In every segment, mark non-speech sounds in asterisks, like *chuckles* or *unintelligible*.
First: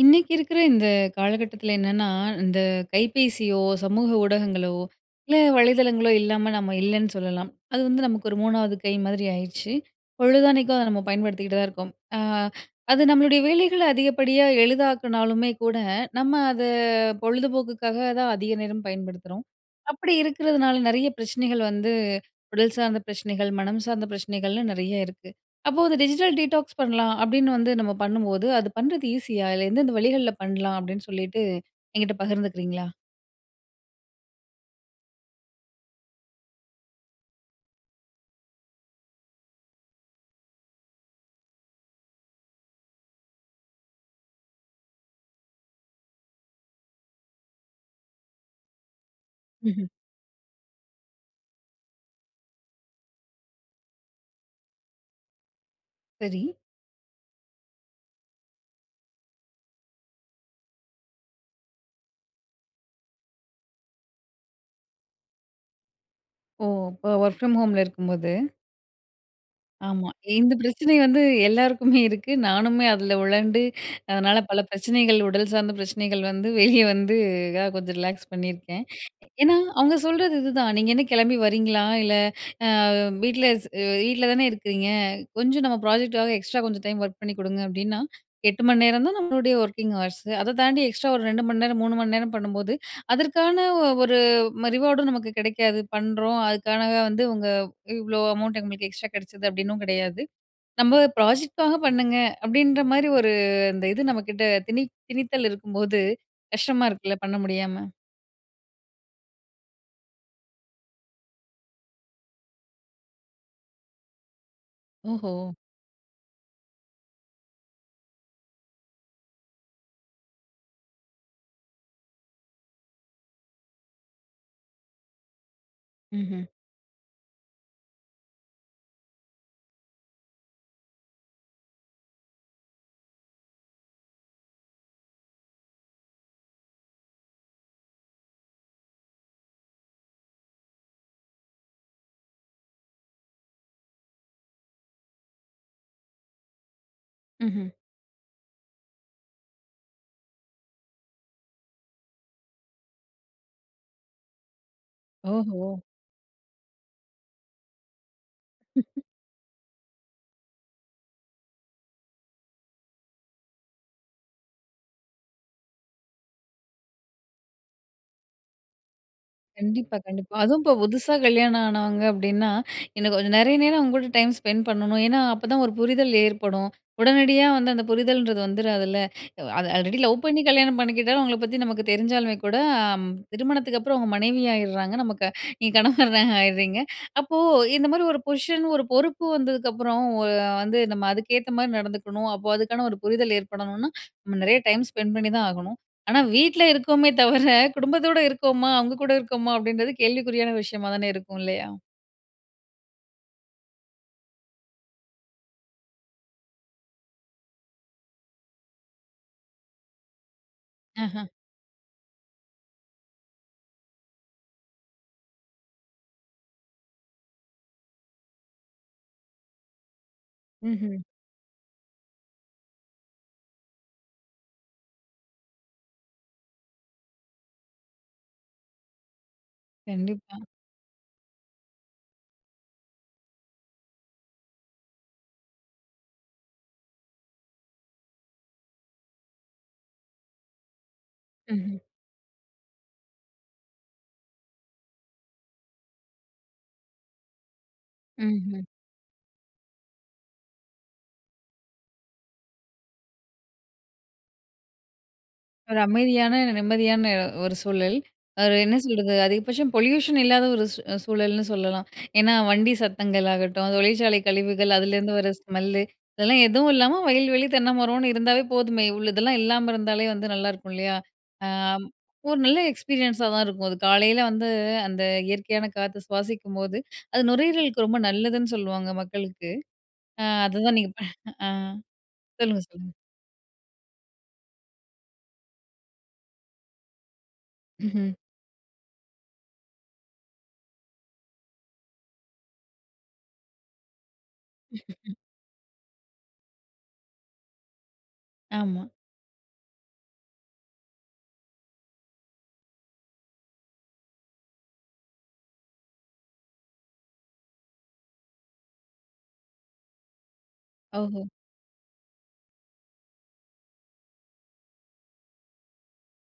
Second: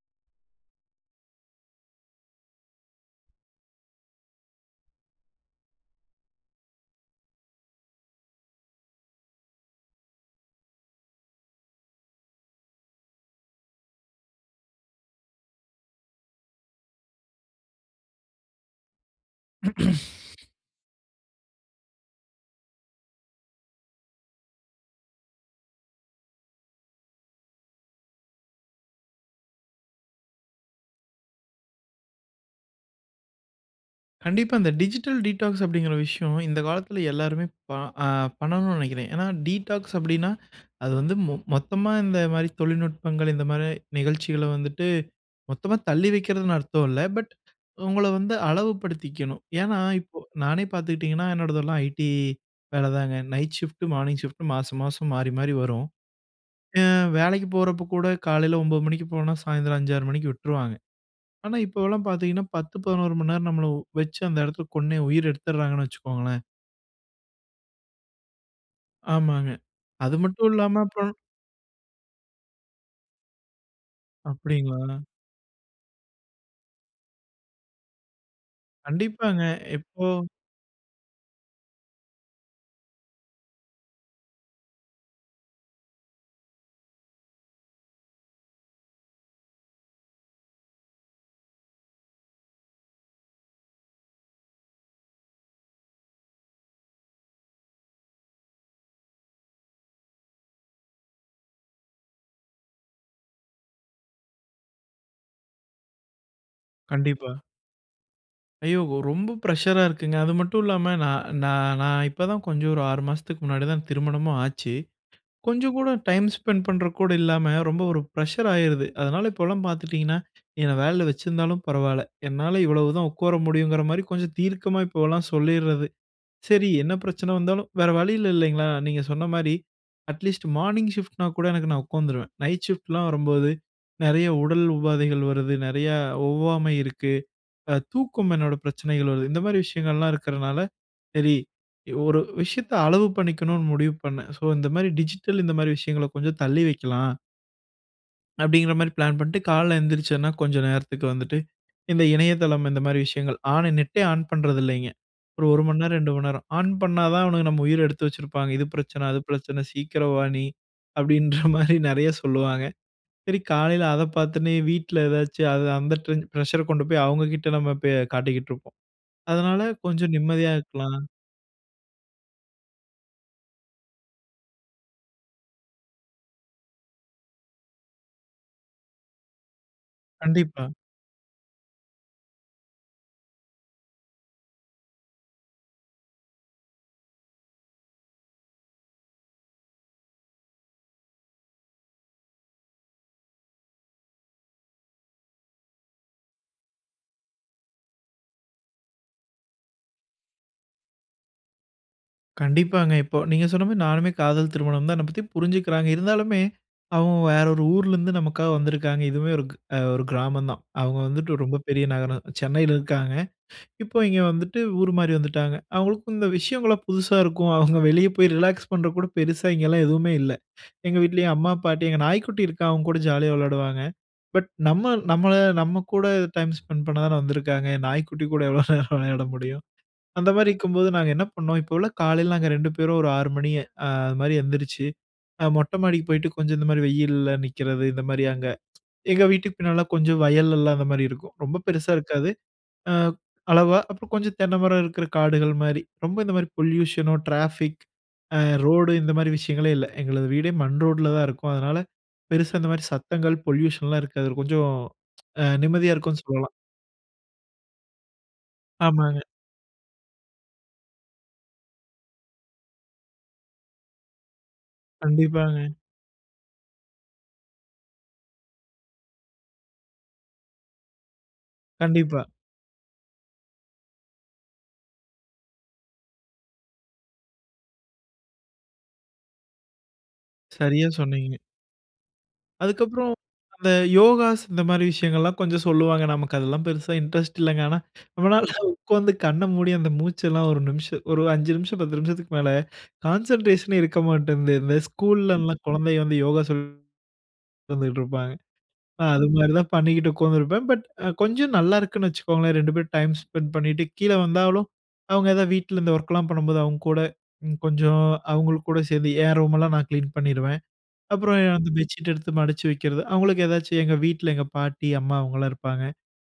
இன்னைக்கு இருக்குற இந்த காலகட்டத்துல என்னன்னா, இந்த கைபேசியோ, சமூக ஊடகங்களோ, இல்ல வலைதளங்களோ இல்லாம நம்ம இல்லன்னு சொல்லலாம். அது வந்து நமக்கு ஒரு 3வது கை மாதிரி ஆயிருச்சு. பொழுதன்னைக்கும் அத நம்ம பயன்படுத்திட்டு தான் இருக்கோம். அ *inhales* அது நம்மளுடைய வேலைகள அதிகப்படியா எளிதாக்குனாலுமே கூட, நம்ம அத பொழுதுபோக்குக்காக தான் அதிக நேரம் பயன்படுத்துறோம். அப்புடி *grunts* இருக்குறதுனால நெறைய பிரச்சனைகள் வந்து, உடல் சார்ந்த பிரச்சனைகள், மனம் சார்ந்த பிரச்சனைகள்லாம் நெறைய இருக்கு. அப்போ வந்து டிஜிட்டல் டீடாக்ஸ் பண்ணலாம் அப்டின்னு வந்து நம்ம பண்ணும்போது, அது பண்றது ஈஸியா? அதில எந்தெந்த வழிகள்ல பண்லாம் அப்டின்னு சொல்லிட்டு என்கிட்ட பகிர்ந்துக்குறீங்களா? கண்டிப்பா, அந்த டிஜிட்டல் டீடாக்ஸ் அப்டிங்கிற விஷயம், இந்த காலத்துல எல்லாருமே ப அ பண்ணணும்ன்னு நெனைக்கிறேன். ஏன்னா டீடாக்ஸ் அப்டின்னா, *inhales* அது வந்து மொ மொத்தமா இந்த மாரி தொழில்நுட்பங்கள், இந்த மாரி, நிகழ்ச்சிகள வந்துட்டு, மொத்தமா தள்ளி வெக்கிறதுன்னு அர்த்தம் இல்ல. பட், *inhales* அவுங்கள வந்து அளவு படுத்திக்கணும். ஏன்னா, ம்ஹ்ம். இப்போ, நானே பாத்துக்கிட்டீங்கன்னா, என்னோடதெல்லாம் ஐடி வேல தாங்க, நைட் ஷிஃப்ட்டு, மார்னிங் ஷிஃப்ட்டு மாச மாசம் மாரி மாரி வரும். சரி. அ வேலைக்கு போறப்ப கூட காலைல 9 மணிக்கு போனா சாயந்தரம் 5, 6 மணிக்கு விட்ருவாங்க. ஆனா, இப்போவெல்லாம் பாத்தீங்கன்னா, 10,11 மண் நேரம் நம்மள வெச்சு அந்த இடத்துல கொன்னே உயிர எடுத்துர்றாங்கன்னு வச்சிக்கோங்களேன்! ஓ! இப்ப வொர்க் ஃப்ரம் ஹோம்ல இருக்கும்போது? ஆமாங்க. ஆமா. அது மட்டும் இந்த இல்லாம. பிரச்சனை *unintelligible* வந்து எல்லாருக்குமே இருக்கு நானுமே அதுல உழண்டு *inhales* அதனால பல அப்டிங்களா. பிரச்சனைகள் உடல் சார்ந்த பிரச்சனைகள் வந்து வெளிய வந்து இப்போ கொஞ்சம் ரிலாக்ஸ் பண்ணிருக்கேன். *inhales* கண்டிப்பாங்க. ஏன்னா, அவங்க எப்போ? சொல்றது இதுதான், நீங்க என்ன கிளம்பி வரீங்களா இல்ல. அ வீட்ல வீட்ல தானே இருக்றீங்க. கொஞ்சம் நம்ம பிராஜெக்ட்க்காக எக்ஸ்ட்ரா கொஞ்சம் டைம் வொர்க் பண்ணி குடுங்க அப்டின்னா, 8 மணி நேரம் தான் நம்மளுடைய வொர்க்கிங் ஹவர்ஸ்ஸூ. அதத் தாண்டி எக்ஸ்ட்ரா ஒரு 2 மணி நேரம், 3 மணி நேரம் பண்ணும்போது, *inhales* அதற்கான ஒரு ரிவார்டும் நமக்கு கிடைக்காது, பண்றோம் அதுக்காக வந்து இவங்க இவ்ளோ அமௌன்ட் இவங்களுக்கு எக்ஸ்ட்ரா கெடச்சது அப்டின்னும் கெடையாது. நம்ம பிராஜெக்ட்க்காக பண்ணுங்க அப்டின்ற மாரி ஒரு இந்த இது நம்மகிட்ட திணி திணித்தல் இருக்கும்போது கஷ்டமா இருக்குல கண்டிப்பா. பண்ண முடியாம. ஐயோ ரொம்ப பிரஷரா இருக்குங்க அது மட்டும் இல்லாம, நா-நா நான் இப்பதான் கொஞ்சம் ஒரு 6 மாசத்துக்கு முன்னாடிதான் திருமணமும் ஆச்சு. ஓஹோ! கொஞ்சம் கூட டைம் ஸ்பெண்ட் பண்றதுக்கு கூட இல்லாம ரொம்ப ஒரு பிரஷர் ஆயிருது. அதனால இப்பலாம் பார்த்துட்டீங்கன்னா என்ன வேலைல வச்சிருந்தாலும் பரவாயில்ல, என்னால இவ்வளவுதான் உக்கோர முடியும்ங்கற மாரி கொஞ்சம் தீர்க்கமா இப்போலாம் சொல்லீர்றது. ம்ஹும். சரி என்ன பிரச்சனை வந்தாலும் வேற வழி இல்ல இல்லைங்களா, நீங்க சொன்ன மாரி, அட்லீஸ்ட் மார்னிங் ஷிப்ட் னா கூட எனக்கு நான் உக்கோர்ந்துருவேன், நைட் ஷிப்ட்லாம் வரும்போது நறைய உடல் உபாதைகள் வருது, நறைய ஒவ்வாமை இருக்கு, அ-தூக்கம் என்னோட பிரச்சனைகள் வருது. இந்த மாதிரி விஷயங்கள்லாம் இருக்றதுனால, சரி ஒரு விஷயத்த அளவு பண்ணிக்கணும்னு முடிவு பண்ணேன். சோ இந்த மாரி டிஜிட்டல் இந்த மாரி விஷயங்கள கொஞ்சம் தள்ளி வைக்கலாம். ம்ஹும். அப்பிடிங்கிற மாரி பிளான் பண்ட்டு, காலைல எந்திரிச்சேன்னா, கொஞ்சம் நேரத்துக்கு வந்துட்டு இந்த இணையதளம், இந்த மாரி விஷயங்கள் ஆனே, நெட்டே ஆன் பண்றதில்லேங்க! 1 1 ஓஹோ! மணி நேரம், 2 மணி நேரம் ஆன் பண்ணா தான் அவனுங்க நம்ம உயிர எடுத்து வச்சிருப்பாங்க. “இது *chuckles* பிரச்சனை, அது பிரச்சனை, சீக்கிரம் வா நீ!” அப்பிடின்ற மாரி நிறைய சொல்லுவாங்க சரி, காலையில அதை பார்த்தோன்னே, வீட்ல ஏதாச்சு அது அந்த டென் பிரஷர் கொண்டு போய் அவுங்க கிட்ட நம்ம போய் காட்டிக்கிட்ருப்போம்! அதனால கண்டிப்பா, கொஞ்சம் கண்டிப்பா. நிம்மதியா அதுவும் இப்போ இருக்கலாம். புதுசா கல்யாணம் ஆனவங்க அப்பிடின்னா *inhales* எனக்கு கொஞ்சம் நெறைய நேரம் உங்ககூட டைம் ஸ்பெண்ட் பண்ணனும்! ஏன்னா அப்ப தான் 1 புரிதல் ஏற்படும். உடனடியா வந்து அந்த புரிதல்ன்றது வந்துராதுல்ல? *inhales* அது ஆல்ரெடி லவ் பண்ணி கண்டிப்பா. கல்யாணம் பண்ணிக்கிட்டாலும், அவுங்கள பத்தி நமக்கு தெரிஞ்சாலுமே கூட, அம் திருமணத்துக்கு அப்பறம் அவுங்க மனைவி ஆயிர்றாங்க நமக்கு நீங்க கணவரா ஆயிர்றீங்க அப்போ இந்த மாரி 1 பொசிஷன் 1 பொறுப்பு வந்ததுக்கு அப்புறம் ஒ வந்து நம்ம அதுக்கேத்த மாரி நடந்துக்கணும். அப்போ அதுக்கான 1 புரிதல் ஏற்படணுன்னா *inhales* நம்ம நிறைய டைம் ஸ்பெண்ட் பண்ணி தான் ஆகணும். ஆனா வீட்ல இருக்கோமே தவர குடும்பத்தோட இருக்கோமா, அவுங்க கூட இருக்கோமா அப்பிடின்றது கேள்விக்குறியான விஷயமா தானே இருக்கும் இல்லயா? கண்டிப்பாங்க. இப்போ நீங்க சொன்ன மாரி நானுமே காதல் திருமணம் தான், என்ன பத்தி புரிஞ்சுக்கிறாங்க. இருந்தாலுமே, அவுங்க வேற 1 ஊர்லருந்து நமக்காக வந்திருக்காங்க! இதுவுமே ஒருக் அ 1 கிராமந்தான்; அவுங்க ஆஹா! வந்துட்டு ரொம்ப பெரிய நகரம் சென்னையில இருக்காங்க *breath* இப்போ இங்க வந்துட்டு ஊர் மாரி வந்துட்டாங்க. அவுங்களுக்கும் இந்த விஷயங்கள்லாம் புதுசா இருக்கும்; அவுங்க வெளியே போய் ரிலாக்ஸ் பண்றதுக்கு கூட பெருசா இங்கேலாம் எதுவுமே இல்ல *inhales* எங்க ம்ஹும். வீட்லயும் அம்மா, பாட்டி, எங்க நாய்க்குட்டி இருக்கான். அவன்கூட ஜாலியா விளையாடுவாங்க; பட் நம்ம, நம்மள, நம்ம கூட டைம் ஸ்பெண்ட் பண்ணா தான வந்திருக்காங்க, நாய்க்குட்டி கூட எவ்ளோ நேரம் விளையாட முடியும்? அந்த கண்டிப்பா. மாரி இருக்கும்போது நாங்க என்ன பண்ணோம், இப்போவெல்லாம் காலைல நாங்க 2 பேரும் 1 6 மணி அது மாரி எந்திரிச்சு, அ மொட்ட மாடிக்கு போய்ட்டு, கொஞ்சம் இந்த மாரி வெயில்ல நிக்கிறது, இந்த மாரி அங்க எங்க வீட்டுக்கு பின்னாலலாம் கொஞ்சம் வயல் எல்லாம் அந்த மாரி இருக்கும்; ரொம்ப ம்ஹும். பெருசா இருக்காது, அ அளவா. அப்ப கொஞ்சம் தென்ன மரம் இருக்குற காடுகள் மாரி, ரொம்ப இந்த மாரி பொல்யூஷன் ஓ, ட்ராஃபிக் அ ம்ஹும். ரோடு இந்த மாரி விஷயங்களே இல்ல. எங்களது வீடே மண் ரோட்ல தான் இருக்கும்; அதனால பெருசா இந்த மாரி சத்தங்கள், பொல்யூஷன் லாம் இருக்காது, கொஞ்சம் அ 1 நிம்மதியா இருக்குன்னு அமைதியான, சொல்லலாம். நிம்மதியான 1 சூழல். 1 என்ன சொல்றது. ஆமாங்க. அதிகபட்சம் பொல்யூஷன் இல்லாத 1 சூழல்ன்னு சொல்லலாம்! ஏன்னா வண்டி சத்தங்கள் ஆகட்டும், தொழிற்சாலை கழிவுகள், அதிலேருந்து வர ஸ்மெல் கண்டிப்பாங்க. லு, இதெல்லாம் எதுவும் இல்லாம வயல்வெளி, தென்னமரன்னு இருந்தாலே போதுமே! இவ்வளதெல்லாம் இல்லாம இருந்தாலே வந்து நல்லாயிருக்கும் இல்லையா? ஆம் கண்டிப்பா. 1 நல்ல எக்ஸ்பீரியன்ஸ் ஆ தான் இருக்கும் அது. காலைல வந்து அந்த இயற்கையான காத்த சுவாசிக்கும்போது *inhales* அது நுரையீரலுக்கு ரொம்ப நல்லதுன்னு சொல்லுவாங்க மக்களுக்கு. அ அதுதான் சரியா நீங்க ப சொன்னீங்க. ஆ, சொல்லுங்க சொல்லுங்க. அதுக்கப்புறம் அந்த யோகாஸ், இந்த மாரி விஷயங்கள்லாம் கொஞ்சம் சொல்லுவாங்க. நமக்கு அதெல்லாம் பெருசா இன்ட்ரெஸ்ட் இல்லங்க. ஆனா ம்ஹும். நம்மளால உக்கார்ந்து கண்ண மூடி, அந்த மூச்சு எல்லாம் 1 நிமிஷம், 1 5 நிமிஷம், பத்து நிமிஷத்துக்கு மேல கான்சென்ட்ரேஷன் ஏ இருக்க மாட்டேன்து. இந்த *chuckles* ஸ்கூல்‌லல்லாம் குழந்தைய வந்து யோகா சொல்லி உக்காந்துட்ருப்பாங்க, ஆமா. அ அது மாரி தான் பண்ணிக்கிட்டு உக்காந்துருப்பேன். பட் கொஞ்சம் நல்லாருக்குன்னு வச்சுக்கோங்களேன்! 2 பேரும் டைம் ஸ்பென்ட் பண்ணிட்டு கீழ வந்தாலும், அவுங்க ஏதாவது வீட்ல இந்த ஒர்க்லாம் பண்ணும்போது, அவுங்க கூட கொஞ்சம் அவுங்களுக்கு கூட சேந்து என் ரூமெல்லாம் நான் கிளீன் பண்ணிருவேன். ஓஹோ! அப்புறம் அந்த பெட்ஷீட் எடுத்து மடிச்சு வைக்கிறது. அவுங்களுக்கு ஏதாச்சும் எங்க வீட்ல, எங்க பாட்டி, அம்மா அவுங்கலாம் இருப்பாங்க.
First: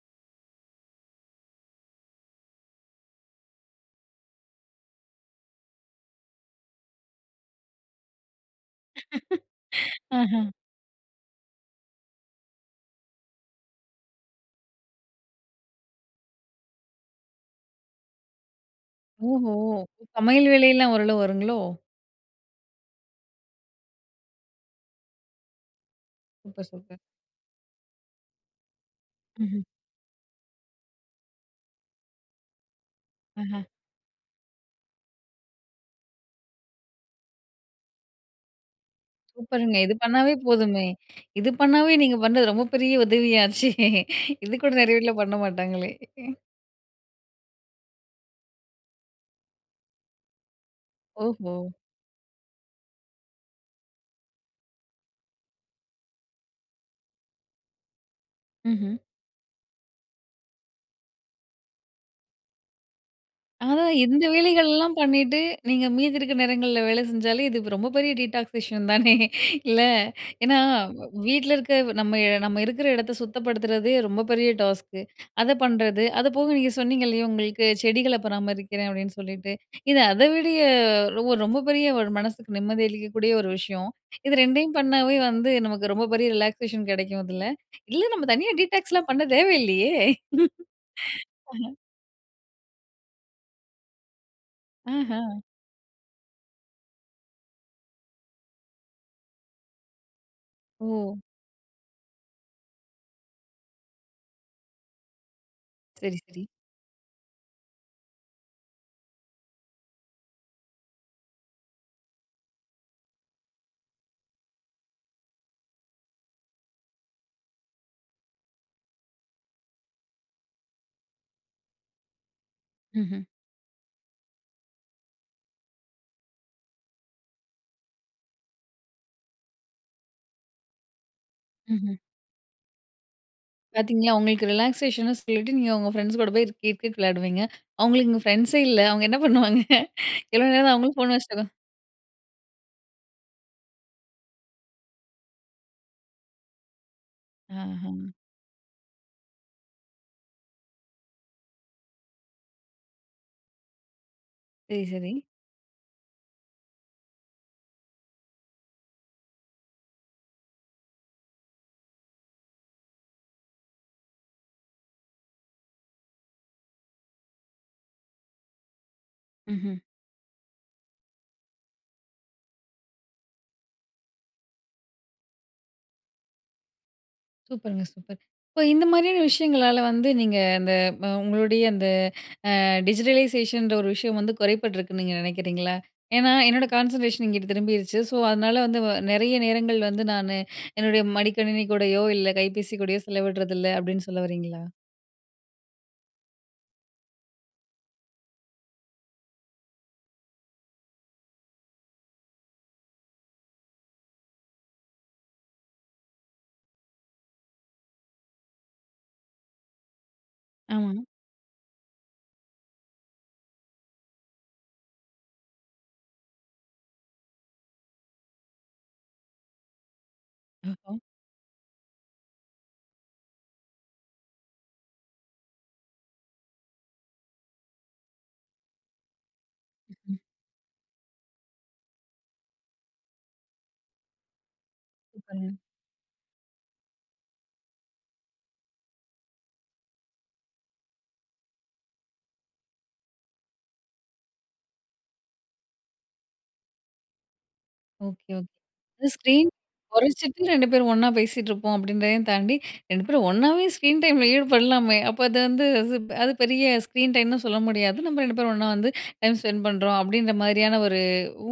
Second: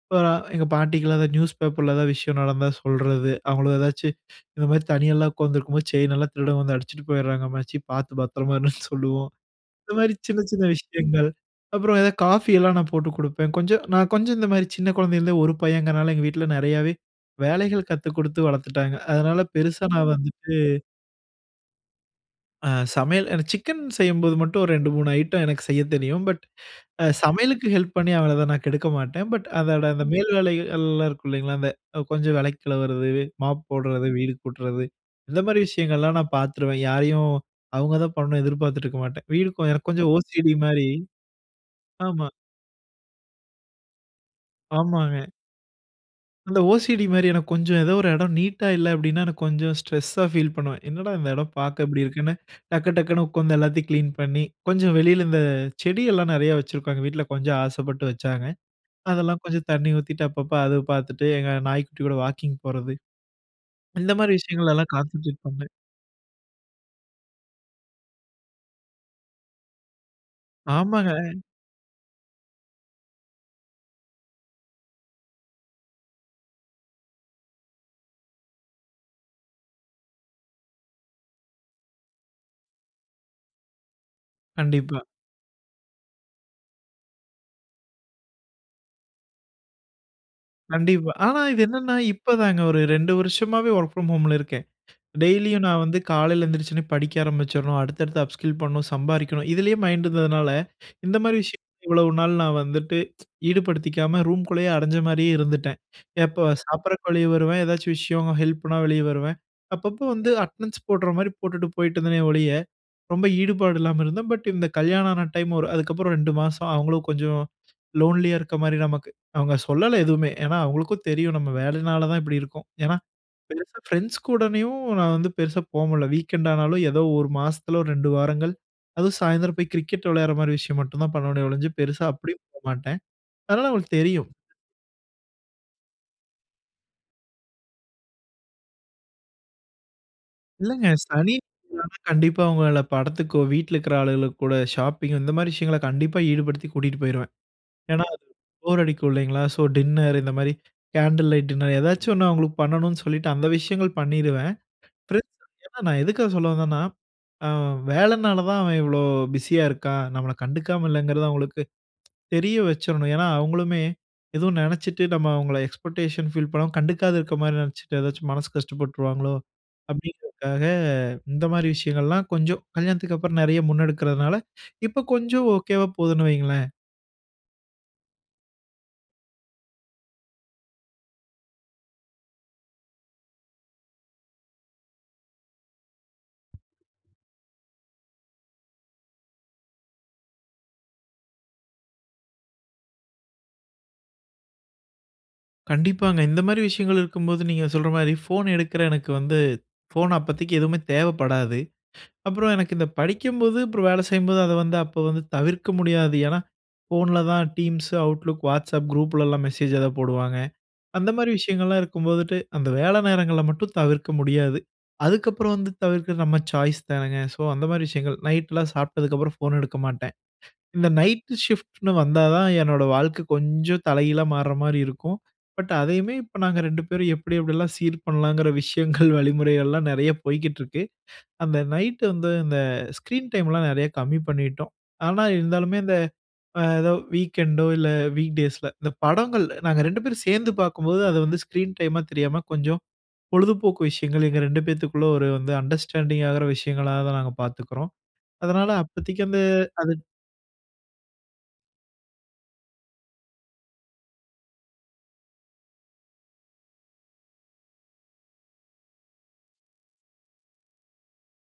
இப்ப எங்க பாட்டிக்குலாம் அந்த நியூஸ் பேப்பர்ல ஏதாவது விஷயம் நடந்தா சொல்றது. அவுங்கள ஏதாச்சும் இந்த மாரி தனியாலாம் உக்காந்துருக்கும் போது, செயின் எல்லாம் திருடன் வந்து அடிச்சுட்டு போயிர்றாங்க அம்மாச்சி, பாத்து பத்திரமா இருன்னு சொல்லுவோம் இந்த *chuckles* மாரி ஆஹா! சின்ன, சின்ன விஷயங்கள்; அப்புறம் ஏதாவது காஃபி எல்லாம் நான் போட்டு குடுப்பேன். கொஞ்சம் நான் கொஞ்சம் இந்த மாரி சின்ன குழந்தையில இருந்தே 1 பையன்ங்கிறனால எங்க வீட்ல நிறையாவே வேலைகள் கத்து குடுத்து வளத்துட்டாங்க; அதனால ஓஹோ! பெருசா நான் சமையல் வந்துட்டு வேலை எல்லாம் ஓரளவு வருங்களோ? அ சமையல் என சிக்கன் செய்யும்போது மட்டும் ஒரு 2, 3 ஐட்டம் எனக்கு செய்யத் தெரியும். But super, super. அ சமையலுக்கு ஹெல்ப் பண்ணி அவளதா நான் கெடுக்க மாட்டேன். பட் ம்ஹ்ம். அதோட அந்த மேல் வேலைகள் எல்லாம் இருக்கும் இல்லேங்களா, இந்த கொஞ்சம் வெளக்கி கழுவுறது, ஆஹா! மாப் போட்றது, வீடு கூட்றது இந்த மாதிரி விஷயங்கள் எல்லாம் நான் பார்த்துருவேன். யாரையும் அவுங்கதான் பண்ணனு எதிர்பார்த்துட்டுருக்க மாட்டேன். வீடு சூப்பருங்க, எனக்கு இது கொஞ்சம் பண்ணாவே ஓசிடி போதுமே மாரி. இது பண்ணாவே நீங்க ஆமா. பண்ணது ரொம்ப பெரிய உதவியாச்சே. இது கூட நெறைய வீட்ல ஆமாங்க. பண்ண மாட்டாங்களே அந்த ஓசிடி மாரி எனக்கு கொஞ்சம் ஏதோ 1 எடம் நீட்டா இல்ல அப்பிடின்னா எனக்கு கொஞ்சம் ஸ்ட்ரெஸ் ஸா ஃபீல் பண்ணுவேன். என்னடா இந்த எடம் ஓஹோ! பார்க்க இப்பிடி இருக்குன்னு, டக்கு டக்குன்னு உட்கார்ந்து எல்லாத்தையும் கிளீன் பண்ணி, கொஞ்சம் வெளியில இந்த செடி எல்லாம் நெறையா வச்சிருக்கோம். எங்க வீட்ல கொஞ்சம் ஆசைப்பட்டு வச்சாங்க, மஹ்ம். அதெல்லாம் கொஞ்சம் தண்ணி ஊத்திட்டு அப்பப்போ அது பார்த்துட்டு, எங்க நாய்க்குட்டி கூட வாக்கிங் போறது, அதான் இந்த இந்த மாரி விஷயங்கள்ல வேலைகள்லாம் பண்ணிட்டு, கான்சன்ட்ரேட் பண்ணேன். நீங்க மீதி இருக்கிற நேரங்கள்ல வேலை செஞ்சாலே, இது ரொம்ப பெரிய டீடாக்ஸ் விஷயம் தானே இல்ல? ஏன்னா ஆமாங்க. வீட்ல இருக்க நம்ம, நம்ம இருக்குற எடத்த சுத்தப்படுத்துறதே ரொம்ப பெரிய டாஸ்க். அத பண்றது அது போக நீங்க சொன்னீங்க இல்லயா, உங்களுக்கு "செடிகள பராமரிக்கிறேன்" அப்பிடின்னு சொல்லிட்டு, இது அதவிடய ஒ 1 ரொம்ப பெரிய 1 மனசுக்கு நிம்மதி அளிக்கக் கூடிய 1 விஷயம். இது 2 டையும் கண்டிப்பா. பண்ணவே வந்து நமக்கு ரொம்ப பெரிய ரிலாக்சேஷன் கிடைக்கும் இதுல. இல்ல நம்ம தனியா டீடாக்ஸ் ல்லாம் பண்ண தேவையில்லயே! *chuckles* கண்டிப்பா. ஆனா, இது என்னன்னா இப்ப தாங்க ஒரு 2 வருஷமாவே ஒர்க் ஃபிரம் ஹோம்ல இருக்கேன். ஆஹா! டெய்லியும் நான் வந்து காலையில எந்திரிச்ச உடனே படிக்க ஆரம்பிச்சர்ணும், அடுத்தடுத்த அப்ஸ்கில் பண்ணனும், சம்பாரிக்கணும் இதுலயே மைண்ட் இருந்ததுனால *inhales* இந்த ஓ! மாரி விஷயங்கள்ல இவ்வளவு நாள் நான் வந்துட்டு ஈடுபடுத்திக்காம ரூம்குள்ளேயே அடைஞ்ச மாரி இருந்திட்டேன். சரி, *inhales* சரி. எப்ப சாப்பாட்டுக்கு வெளிய வருவேன். ஏதாச்சும் விஷயம் ஹெல்ப்னா வெளிய வருவேன். அப்பப்ப வந்து அட்டென்டன்ஸ் போட்ற மாரி போட்டுட்டு போயிட்டு இருந்தேனே! ஒழிய, ரொம்ப ஈடுபாடு இல்லாம இருந்தேன். பட் இந்த கல்யாணமான டைம் அதுக்கப்புறம் 2 மாசம் அவுங்களும் கொஞ்சம் லோன்லியா இருக்ற மாரி நமக்கு அவுங்க சொல்லல எதுவுமே. ஏன்னா அவுங்களுக்கும் தெரியும். நம்ம வேலைனால தான் இப்படி இருக்கோம். ஏன்னா மஹ்ம். பெருசா பிரண்ட்ஸ் கூடனையும் நான் வந்து பெருசா போகமுடியல. வீக்கெண்ட் ஆனாலும் ஏதோ 1 மாசத்துல ஒரு 2 வாரங்கள் அதுவும் சாயந்தரம் போய் கிரிக்கெட் விளையாடுற மாரி விஷயம் மட்டும் தான் பண்ணுவேனே, ஒழிஞ்சு மஹ்ம். பெருசா அப்பிடி போமாட்டேன். அதனால அவுங்களுக்கு பார்த்தீங்களா, தெரியும். ஒங்களுக்கு ரிலாக்சேஷன்னு சொல்லிட்டு நீங்க உங்க பிரண்ட்ஸ் கூட போய் கிரிக்கெட் விளையாடுவீங்க. அவுங்களுக்கு இங்க பிரண்ட்ஸே இல்ல, அவுங்க என்ன பண்ணுவாங்க எவ்வளவு நேரம் இல்லங்க அவங்களும் ஃபோன் சனி, வச்சிட்டு ஞாயிறு *unintelligible* கண்டிப்பா, அவுங்கள படத்துக்கோ, வீட்ல இருக்குற ஆளுகளுக்கு கூட ஷாப்பிங். இந்த மாரி விஷயங்கள கண்டிப்பா ஈடுபடுத்தி கூட்டிட்டு போயிருவேன். ஆஹா. ஏன்னா *unintelligible* போர் அடிக்கும் இல்லீங்களா? சோ டின்னர் இந்த மாதிரி கேண்டில் லைட் டின்னர் ஏதாச்சும் 1 அவுங்களுக்கு பண்ணனும்னு சொல்லிட்டு அந்த விஷயங்கள் பண்ணிருவேன். சரி, சரி. பிரண்ட்ஸ்ன்னு நான் எதுக்காக சொல்ல வந்தேன்னா, அ வேலைனால தான் அவன் இவ்ளோ பிஸியா இருக்கான். நம்மள கண்டுக்காம இல்லங்கறது அவுங்களுக்கு தெரிய வச்சிரணும். ஏன்னா அவுங்களுமே ஏதோ நெனைச்சிட்டு நம்ம அவுங்கள எக்ஸ்பெக்டேஷன் ஃபீல் பண்ணாம கண்டுக்காத இருக்க மாதிரி நெனைச்சிட்டு ஏதாச்சும் மனசு கஷ்டப்பட்டுருவாங்களோ, மஹ்ம். அப்பிடிங்கிறதுக்காக இந்த மாரி விஷயங்கள் எல்லாம் கொஞ்சம் கல்யாணத்துக்கப்புறம் நிறைய முன்னெடுக்கிறதுனால *inhales* இப்போ கொஞ்சம் ஓகேவா போகுதுன்னு வைங்களேன். சூப்பருங்க, சூப்பர். இப்போ இந்த மாதிரியான விஷயங்களால வந்து நீங்க அந்த உங்களுடைய அந்த ஆ டிஜிடலைசேஷன்ற ஒரு விஷயம் வந்து குறைபட்டிருக்குன்னு நீங்க நினைக்கிறீங்களா? ஏனா, "என்னோட கான்சென்ட்ரேஷன் இங்கிட்டு திரும்பிருச்சு. ஸோ, அதனால வந்து வ நிறைய நேரங்கள் வந்து நானு என்னுடைய மடிக்கணினி கூடையோ, இல்ல கைபேசி கூடையோ செலவிடுறதில்ல". அப்டீன்னு சொல்ல வரீங்களா? கண்டிப்பாங்க. இந்த மாரி விஷயங்கள் இருக்கும்போது நீங்க சொல்ற மாதிரி ஃபோன் எடுக்குற எனக்கு வந்து ஃபோன் அப்பதிக்கி எதுவுமே தேவைப்படாது. அப்புறம் எனக்கு இந்த படிக்கும்போது அப்புறம் வேலை செய்யும்போது அத வந்து அப்போ வந்து தவிர்க்க முடியாது. ஏனா, ஃபோன்ல தான் Teams, Outlook, WhatsApp குரூப்ளெல்லாம் மெசேஜ் எதா போடுவாங்க. ஆமாங். அந்த மாரி விஷயங்கள்லாம் இருக்கும்போதுட்டு அந்த வேல நேரங்கள மட்டும் தவிர்க்க முடியாது. அதுக்கப்புறம் வந்து தவிர்க்றது நம்ம சாய்ஸ் தானேங்க. ஸோ, அந்த மாதிரி விஷயங்கள் நைட்லாம் சாப்ட்டதுக்கப்புறம் ஃபோன் எடுக்க மாட்டேன். இந்த *unintelligible* நைட்‌டு ஷிஃப்ட்ன்னு வந்தா தான் என்னோட வாழ்க்கை கொஞ்சம் தல கீழா மாற மாரி இருக்கும். பட், அதையுமே இப்ப நாங்க 2 பேரும் எப்டி எப்டிலாம் சீர் பண்ணலாங்கிற விஷயங்கள், வழிமுறைகள்லாம் நிறைய ம்ஹ்ம். போய்க்கிட்டு இருக்கு. அந்த நைட்‌டு வந்து இந்த ஸ்க்ரீன் டைம்லாம் நிறைய கம்மி பண்ணிடோம். ஆனா, சூப்பருங்க. இருந்தாலுமே அந்த ஆ எதோ வீக்கெண்டோ இல்ல, வீக் டேஸ்ல இந்த படங்கள் நாங்க 2 பேரும் சேர்ந்து பார்க்கும்போது அத வந்து ஸ்க்ரீன் டைமா தெரியாம கொஞ்சம் பொழுதுபோக்கு விஷயங்கள் எங்க 2 பேத்துக்குள்ள ஒரு வந்து அண்டர்ஸ்டாண்டிங் ஆகிற விஷயங்களாதா நாங்க பார்த்துக்குறோம். Okay, okay. அதனால அப்பத்திக்கி அந்த ஸ்க்ரீன் அது... குறச்சிட்டு 2 பேரும் ஒண்ணா பேசிட்டு இருப்போம் அப்டின்றதையும் தாண்டி 2 பேரும் ஒண்ணாவே ஸ்க்ரீன் டைம்ல ஈடுபடலாமே? அப்ப அது வந்து *unintelligible* அது பெரிய ஸ்க்ரீன் டைம்னு சொல்ல முடியாது. நம்ம 2 பேரும் ஒண்ணா வந்து டைம் ஸ்பெண் பண்றோம் அப்டீன்ற மாதிரியான ஒரு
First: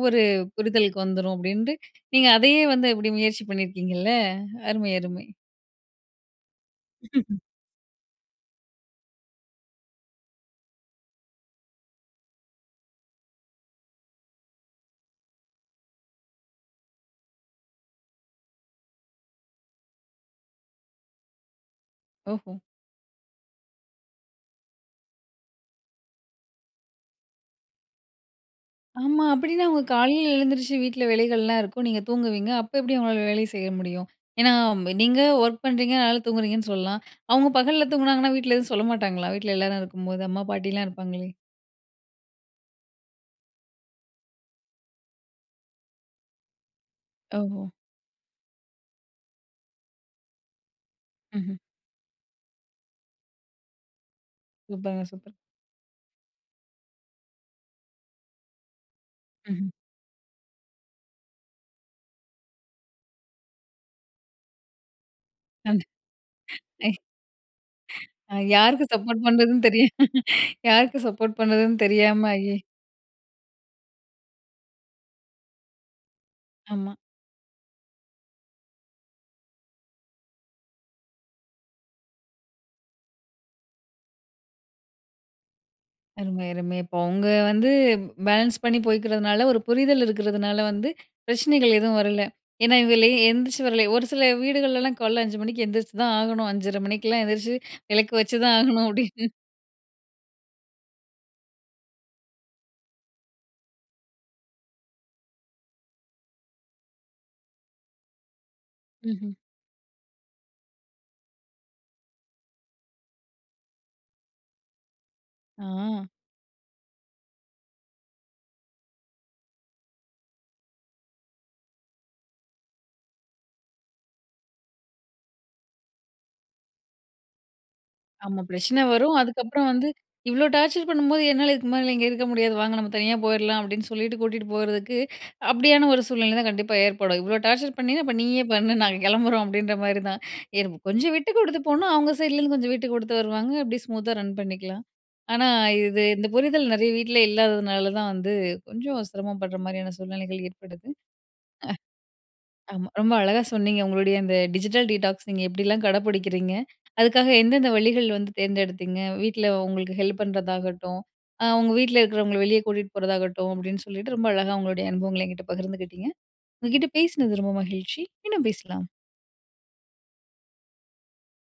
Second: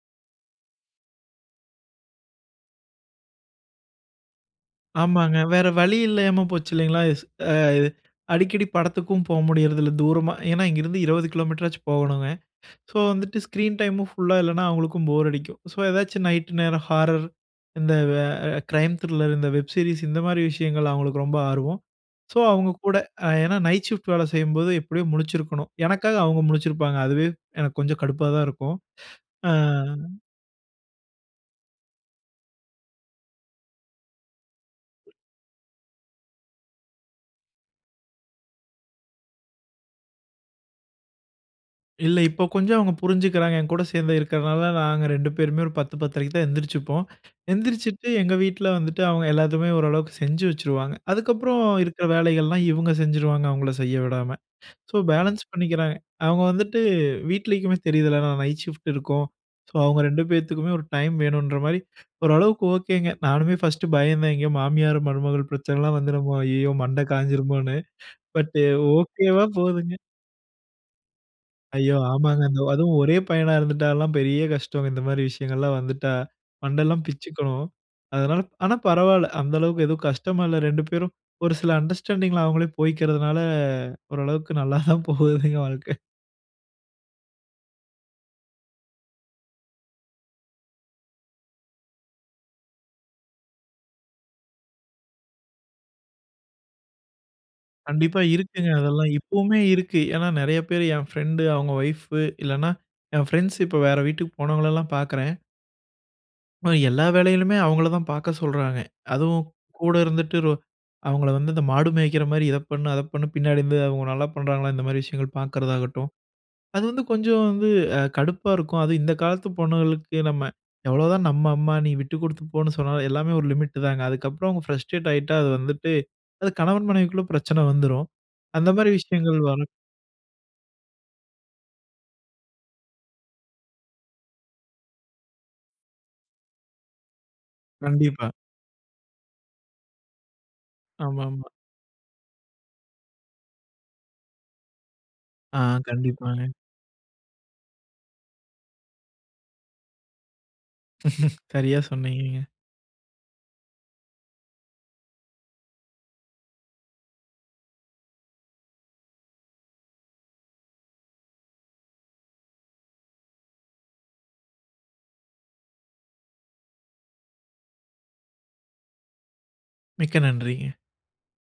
ஒரு புரிதலுக்கு வந்துரும். அப்டீன்ட்டு நீங்க அதையே வந்து இப்டி முயற்சி பண்ணியிருக்கீங்கல்ல! அருமை, அருமை! ஆமாங்க வேற வழி இல்லாம போச்சு இல்லைங்களா? ஸ் *chuckles* ஆ அடிக்கடி படத்துக்கும் போக முடியறதில்ல தூரமா ஏனா, இங்கேயிருந்து 20 கிலோமீட்டராச்சும் போகணுங்க. ஸோ, வந்துட்டு ஸ்க்ரீன் டைமும் ஃபுல்லா இல்லனா அவங்களுக்கும் போர் அடிக்கும். ஸோ ஏதாச்சும் நைட் நேரம் ஹாரர் இந்த, வ அ க்ரைம் த்ரில்லர் இந்த வெப் சீரிஸ் இந்த மாதிரி விஷயங்கள்ள அவங்களுக்கு ரொம்ப ஆர்வம். ஸோ ஓஹோ! அவங்க கூட அ ஏனா நைட் ஷிஃப்ட் வேல செய்யும்போது எப்படியும் முழிச்சிருக்கணும். எனக்காக அவங்க முழிச்சிருப்பாங்க. அதுவே எனக்கு கொஞ்சம் கடுப்பா தான் இருக்கும். ஆமா, ஆ... அப்டின்னா அவங்க காலையில எழுந்திரிச்சு வீட்ல வேலைகள்லா இருக்கும். நீங்க தூங்குவீங்க, அப்ப எப்படி அவங்களால வேலை செய்ய முடியும்? ஏனா நீங்க ஒர்க் பண்றீங்க, அதனால தூங்குறீங்கன்னு சொல்லலாம். அவங்க பகல்ல தூங்குனாங்கன்னா வீட்ல எதுவும் சொல்ல மாட்டாங்களா? வீட்ல எல்லாரும் இருக்கும்போது அம்மா, பாட்டிலா இருப்பாங்களே? இல்ல. இப்ப, கொஞ்சம் அவங்க புரிஞ்சுக்கிறாங்க. என் கூட சேர்ந்து இருக்கிறனால, நாங்க 2 பேருமே ஒரு 10 10 1/2 க்கு தான் எந்திரிச்சிப்போம். ஓஹோ! எந்திரிச்சுட்டு எங்க வீட்ல வந்துட்டு, அவங்க எல்லாத்துமே ஓரளவுக்கு செஞ்சு வச்சுருவாங்க. ம்ஹ்ம். அதுக்கப்புறம், இருக்கிற வேலைகள்லாம் இவங்க செஞ்சுடுவாங்க. அவங்கள செய்ய விடாம. *inhales* சோ, சூப்பர்ங்க, சூப்பர். பேலன்ஸ் பண்ணிக்கிறாங்க. அவங்க வந்துட்டு, வீட்லேக்குமே தெரியுதுல்ல, நான் நைட் ஷிஃப்ட் இருக்கும். ம்ஹ்ம். சோ, அவுங்க 2 பேத்துக்குமே ஒரு டைம் வேணுன்ற மாரி, ஓரளவுக்கு ஓகேங்க. நானுமே ஃபர்ஸ்ட்டு பயந்தேன். எங்கயோ, மாமியார் மருமகள் பிரச்சனலாம் வந்துருமோ, ஐயயோ *unintelligible* மண்ட காஞ்சிருமோன்னு. பட், யாருக்கு சப்போர்ட் ஓகேவா பண்ணுறதுன்னு தெரியு போதுங்க. யாருக்கு சப்போர்ட் பண்ணுறதுன்னு ஐயோ! தெரியாம, ஆமாங்க. ஆயே அந் அதுவும் ஒரே பையனா இருந்துட்டாலா, பெரிய கஷ்டம். இந்த மாரி விஷயங்கள்லா வந்துட்டா. ஆமா. மண்டல்லாம் பிச்சுக்கும். அதனால, ஆனா பரவால்ல. அந்த அளவுக்கு எதுவும் கஷ்டமா இல்ல. 2 பேரும், ஒரு சில அண்டர்ஸ்டாண்டிங்ல அவுங்களே போய்க்கிறதனால, ஓரளவுக்கு நல்லா தான் போகுதுங்க, வாழ்க்கை. அருமை. அருமை. இப்ப, அவங்க வந்து பேலன்ஸ் பண்ணி போய்க்கிறதுனால, ஒரு புரிதல் இருக்கிறதுனால வந்து, பிரச்சனைகள் எதுவும் வரல. ஏன்னா, இவங்களே எந்திச்சு வர லே ஒரு சில வீடுகள்லலாம், "காலைல 5 மணிக்கு எந்திரிச்சு தான் ஆகணும். 5 1/2 மணிக்கெல்லாம் எந்திரிச்சி, விளக்கு கண்டிப்பா. வச்சு தான் இருக்குங்க ஆகணும்." அதெல்லாம். அப்படின்னு. இப்போவுமே இருக்கு. ஏன்னா நிறைய பேரு, என் ஃப்ரெண்டு அவங்க ஒய்ஃப் இல்லனா, என் ஃப்ரெண்ட்ஸ் இப்போ வேற வீட்டுக்கு போனவங்களலாம் பார்க்குறேன் ஆமா. எல்லா வேலைளுமே அவங்கள தான் பாக்க சொல்றாங்க. ம்ஹ்ம். அதுவும் கூட இருந்துட்டு, ரொ அவங்கள வந்து இந்த மாடு மேய்க்ற மாரி இத பண்ணு, அத பண்ணு பின்னாடி இருந்து அவங்க நல்லா பண்றாங்களா? இந்த மாரி விஷயங்கள் ஆ. பாக்கறதாகட்டும், அது வந்து கொஞ்சம் வந்து, அ கடுப்பா இருக்கும். அதுவும் இந்த காலத்து பொண்ணுங்களுக்கு நம்ம, எவ்ளோதான் நம்ம அம்மா, நீ விட்டு குடுத்து போனு சொன்னாலு, எல்லாமே ஒரு லிமிட் தாங்க அதுக்கப்றம் அவங்க ஃப்ரஸ்ட்ரேட் ஆயிட்டா அது வந்துட்டு, அது கணவன் மனைவிக்குள்ள பிரச்சன வந்துரும். ஆமா. அந்த பிரச்சன மாரி வரும். விஷயங்கள் வரக் அதுக்கப்பறம் வந்து இவ்ளோ டார்ச்சர் பண்ணும்போது என்னால இதுக்கு மேல இங்க இருக்க முடியாது. வாங்க நம்ம தனியா போயிரலாம் அப்டின்னு சொல்லிட்டு கூடிட்டு போயிறதுக்கு, *inhales* அப்டியான ஒரு சூழ்நிலை தான் கண்டிப்பா ஏற்படும். இவ்ளோ டார்ச்சர் பண்ணினா அப்ப கண்டிப்பா. நீயே பண்ணு நாங்க கெளம்புறோம், அப்டின்ற மாரி தான். எனக்கு, கொஞ்சம் விட்டு ஆமாமா. கொடுத்து போனா அவங்க சைட்லருந்து கொஞ்சம் விட்டுக்குடுத்து வருவாங்க அப்டியே ஸ்மூத்தா ரன் பண்ணிக்கலாம். ஆனா ஆ. இது இந்த கண்டிப்பாங்க. புரிதல் நிறைய வீட்ல இல்லாததுனால தான் வந்து, கொஞ்சம் சிரமபடுற மாரியான சூழ்நிலைகள் ஏற்படுது. *laughs* சரியா சொன்னீங்கங்க. அ ஆமா ரொம்ப அழகா சொன்னீங்க. உங்களுடைய இந்த டிஜிட்டல் டீடாக்ஸ் நீங்க எப்டிலாம் கடை பிடிக்கிறீங்க, அதுக்காக எந்தெந்த வழிகள் வந்து தேர்ந்தெடுத்தீங்க, வீட்ல உங்களுக்கு ஹெல்ப் பண்றதாகட்டும், அ உங்க வீட்ல இருக்குறவங்கள வெளியே கூட்டிட்டு போறதாகட்டும், அப்டின்னு சொல்லிட்டு ரொம்ப அழகா உங்களுடைய அனுபவங்கள என்கிட்ட பகிர்ந்துகிட்டிங்க. உங்க கிட்ட பேசினது ரொம்ப மகிழ்ச்சி மீண்டும் பேசலாம். மிக்க நன்றிங்க.